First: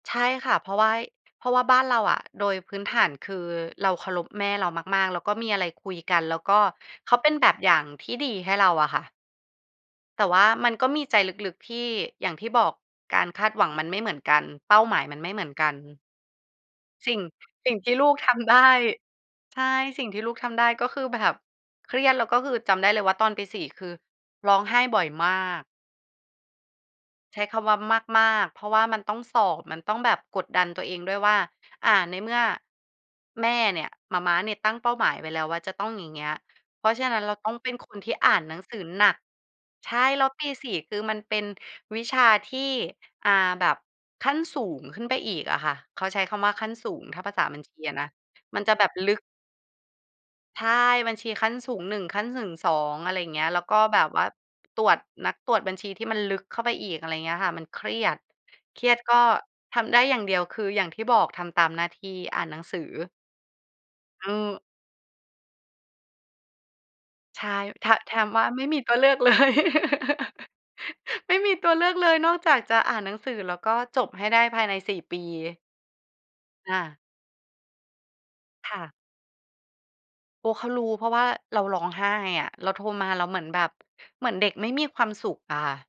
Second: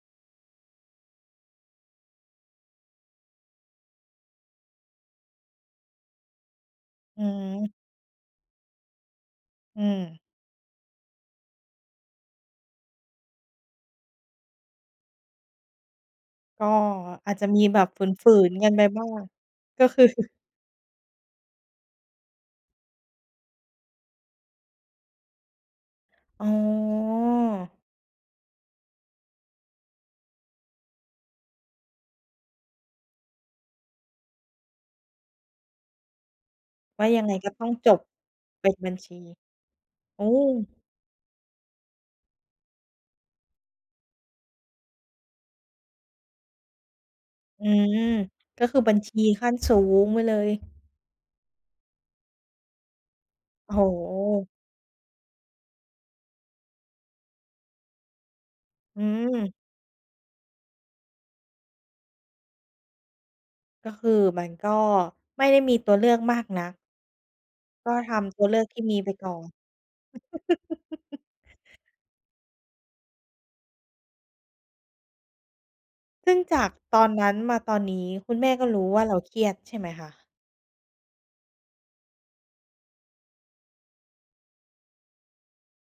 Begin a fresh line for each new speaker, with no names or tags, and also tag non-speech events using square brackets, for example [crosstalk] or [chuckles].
ใช่ค่ะ เพราะว่า เพราะว่าบ้านเราอะ โดยพื้นฐานคือเราเคารพแม่เรามาก ๆ แล้วก็มีอะไรคุยกัน แล้วก็ เขา
อื
เป็นแบบอย
ม
่างที่ดีให้เราอะค่ะ
อืม
แต่ว่ามันก็มีใจลึก ๆ ที่ อย่างที่บอก การคาดหวังมันไม่เหมือนกัน เป้าหมายมันไม่เหมือนกัน
ก็
สิ่ง
อาจจะมี
สิ่
แบ
ง
บ
ที่
ฝ
ลูกท
ื
ำ
น
ได
ๆ กั
้
นไปบ้าง
ใช่
ก็ค
ส
ื
ิ่
อ
งที่
[chuckles]
ลูกทำได้ก็คือแบบเครียด แล้วก็คือจำได้เลยว่า ตอนปี 4 คือร้องไห้บ่อยมาก
อ๋อ
ใช้คำว่ามาก ๆ เพราะว่ามันต้องสอบ มันต้องแบบกดดันตัวเองด้วยว่า อ่า ในเมื่อแม่เนี่ย หม่าม้าเนี่ยตั้งเป้าหมายไว้แล้วว่าจะต้องอย่างเงี้ย เพราะ
ว
ฉ
่
ะ
า
น
ย
ั้
ั
น
งไ
เ
ง
รา
ก
ต
็
้อง
ต้
เ
อ
ป็
ง
น
จ
คน
บ
ที่อ่านหนัง
เป็
ส
น
ือ
บัญ
หน
ช
ั
ี
ก ใช่
โอ
แล
้
้วปี 4 คือมันเป็นวิชาที่ อ่า แบบขั้นสูงขึ้นไปอีกอะค่ะ เขาใช้คำว่าขั้นสูง ถ้าภาษาบั
อ
ญ
ื
ชีอะ
ม
นะ ม
ก
ัน
็
จะ
คือ
แบ
บ
บ
ัญ
ล
ช
ึ
ี
ก
ขั้นสูงไปเลย
ใช่ บัญชีขั้นสูง 1 ขั้นสูง 2 อะไรอย่างเงี้ย แล้ว
โอ
ก
้
็
โ
แบบว่า
ฮ
ตรวจ นักตรวจบัญชีที่มันลึกเข้าไปอีก อะไรอย่างเงี้ยค่ะ มันเครียด เครีย
อ
ดก็
ืม
ทำได้อย่างเดียวคืออย่างที่บอก ทำตามหน้าที่ อ่านหนังสือ
ก็คือ
อื
มัน
อ
ก็ไม่ได้มีตัวเลือกมากนัก
ใช่ ถ
ก็ท
ถาม
ำต
ว่
ั
า
วเลื
ไม
อ
่
กท
มี
ี่
ต
ม
ั
ี
วเล
ไ
ื
ป
อก
ก
เล
่อน
ย [chuckles]
[chuckles]
ไม่มีตัวเลือกเลยนอกจากจะอ่านหนังสือ แล้วก็จบให้ได้ภายใน 4 ปี
ซึ่งจาก
ค่ะ
ตอนนั้นมาตอนนี้คุณแม่ก็
ค
ร
่
ู้
ะ
ว่าเราเครียดใช่ไหมคะ?
โอ้ เขารู้ เพราะว่าเราร้องไห้อะ เราโทรมา เราเหมือนแบบ เหมือนเด็กไม่มีความสุขอะค่ะ